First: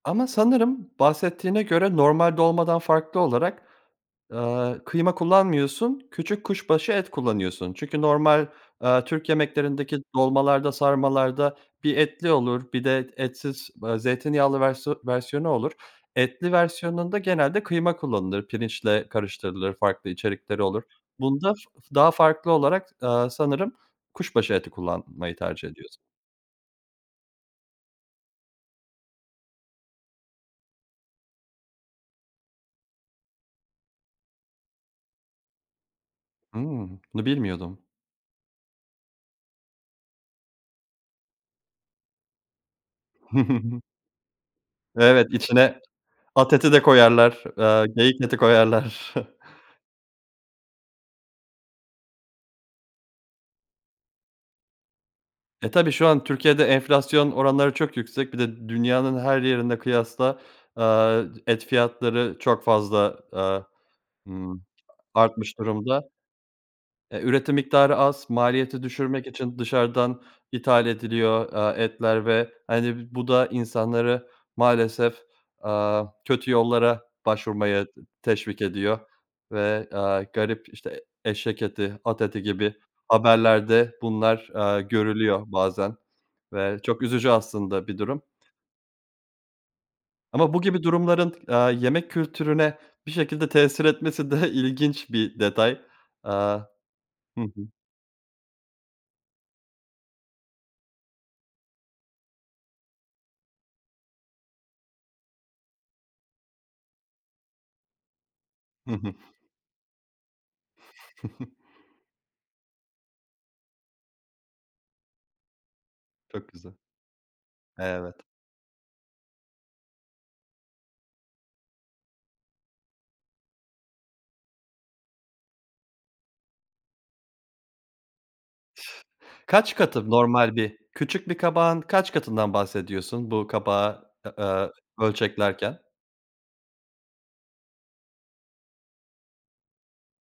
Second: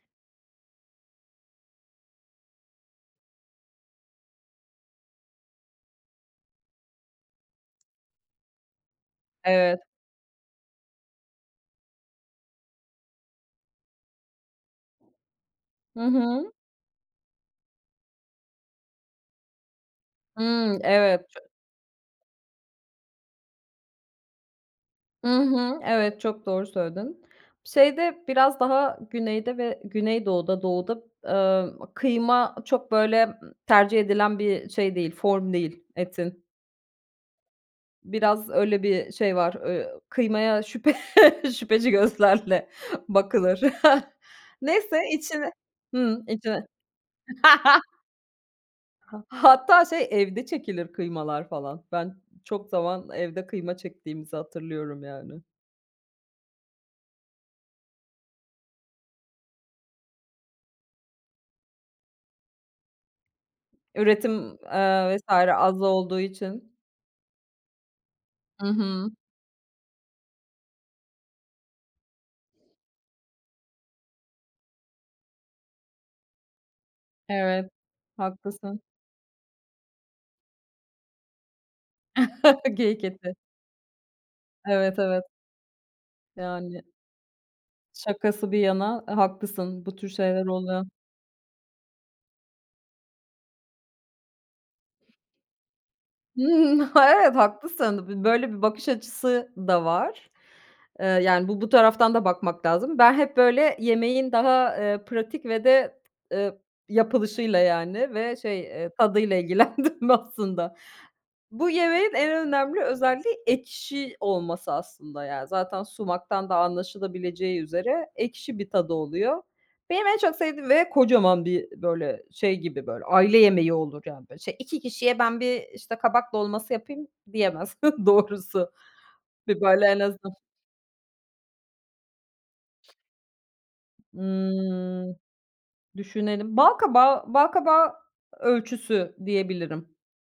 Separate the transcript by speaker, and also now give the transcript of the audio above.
Speaker 1: Ama sanırım bahsettiğine göre normal dolmadan farklı olarak, aaa, kıyma kullanmıyorsun, küçük kuşbaşı et kullanıyorsun. Çünkü normal, aaa, Türk
Speaker 2: Evet.
Speaker 1: yemeklerindeki dolmalarda sarmalarda bir etli olur, bir de etsiz, eee, zeytinyağlı versiyon versiyonu olur.
Speaker 2: Hı hı.
Speaker 1: Etli versiyonunda genelde kıyma kullanılır, pirinçle karıştırılır farklı içerikleri
Speaker 2: Hımm.
Speaker 1: olur
Speaker 2: Evet.
Speaker 1: bunda f daha farklı olarak, aaa, sanırım kuşbaşı eti
Speaker 2: Hı
Speaker 1: kullanmayı tercih
Speaker 2: hı.
Speaker 1: ediyorsun.
Speaker 2: Evet, çok doğru söyledin. Şeyde biraz daha Güney'de ve Güneydoğu'da, Doğu'da, eee, kıyma çok, böyle, tercih edilen bir şey değil, form değil, etin.
Speaker 1: Hımm. Bunu bilmiyordum.
Speaker 2: Biraz, öyle, bir şey var, eee, kıymaya şüphe şüpheci gözlerle bakılır. Neyse,
Speaker 1: Evet,
Speaker 2: içine
Speaker 1: içine
Speaker 2: Hımm,
Speaker 1: at
Speaker 2: içine.
Speaker 1: eti de koyarlar, aaa, geyik eti koyarlar.
Speaker 2: Ha hatta, şey, evde çekilir kıymalar, falan. Ben, çok zaman evde kıyma çektiğimizi hatırlıyorum, yani.
Speaker 1: E, tabii şu an Türkiye'de enflasyon oranları çok yüksek. Bir de dünyanın her yerine kıyasla, eee, et fiyatları çok fazla, aaa,
Speaker 2: Üretim,
Speaker 1: ımm,
Speaker 2: aaa, vs.
Speaker 1: artmış
Speaker 2: az
Speaker 1: durumda.
Speaker 2: olduğu için.
Speaker 1: E, üretim miktarı az,
Speaker 2: Hı
Speaker 1: maliyeti
Speaker 2: hı.
Speaker 1: düşürmek için dışarıdan ithal ediliyor, aaa, etler ve hani bu da insanları maalesef, aaa, kötü yollara
Speaker 2: Evet,
Speaker 1: başvurmaya teşvik
Speaker 2: haklısın.
Speaker 1: ediyor ve, aaa, garip işte, eşek eti, at eti gibi
Speaker 2: Geyik eti.
Speaker 1: haberlerde bunlar, aaa,
Speaker 2: Evet, evet.
Speaker 1: görülüyor bazen ve
Speaker 2: Yani.
Speaker 1: çok üzücü aslında bir durum.
Speaker 2: Şakası bir yana, aaa, haklısın, bu tür şeyler
Speaker 1: Ama bu gibi
Speaker 2: oluyor.
Speaker 1: durumların, aaa, yemek kültürüne bir şekilde tesir etmesi de ilginç bir detay. Aaa,
Speaker 2: Hımm, ha, evet,
Speaker 1: hı hı.
Speaker 2: haklısın, b böyle bir bakış açısı da var. Eee, yani, bu bu, taraftan da bakmak lazım. Ben hep böyle yemeğin daha, eee, pratik ve de, ııı, yapılışıyla, yani, ve, şey, eee,
Speaker 1: Hı hı.
Speaker 2: tadıyla ilgilendim aslında. Bu yemeğin en önemli özelliği ekşi olması aslında. Ya zaten sumaktan
Speaker 1: Çok
Speaker 2: da
Speaker 1: güzel.
Speaker 2: anlaşılabileceği üzere
Speaker 1: Evet.
Speaker 2: ekşi bir tadı oluyor. Benim en çok sevdiğim ve kocaman bir böyle, şey gibi böyle, aile yemeği olur, yani. Şey 2 kişiye ben bir, işte, kabak dolması yapayım, diyemez doğrusu. Bir
Speaker 1: Kaç
Speaker 2: böyle en
Speaker 1: katı,
Speaker 2: azın
Speaker 1: normal bir küçük bir kabağın kaç katından bahsediyorsun, bu kabağı, eee,
Speaker 2: Imm.
Speaker 1: ölçeklerken?
Speaker 2: Düşünelim. Balkabağı balkabağı ölçüsü diyebilirim.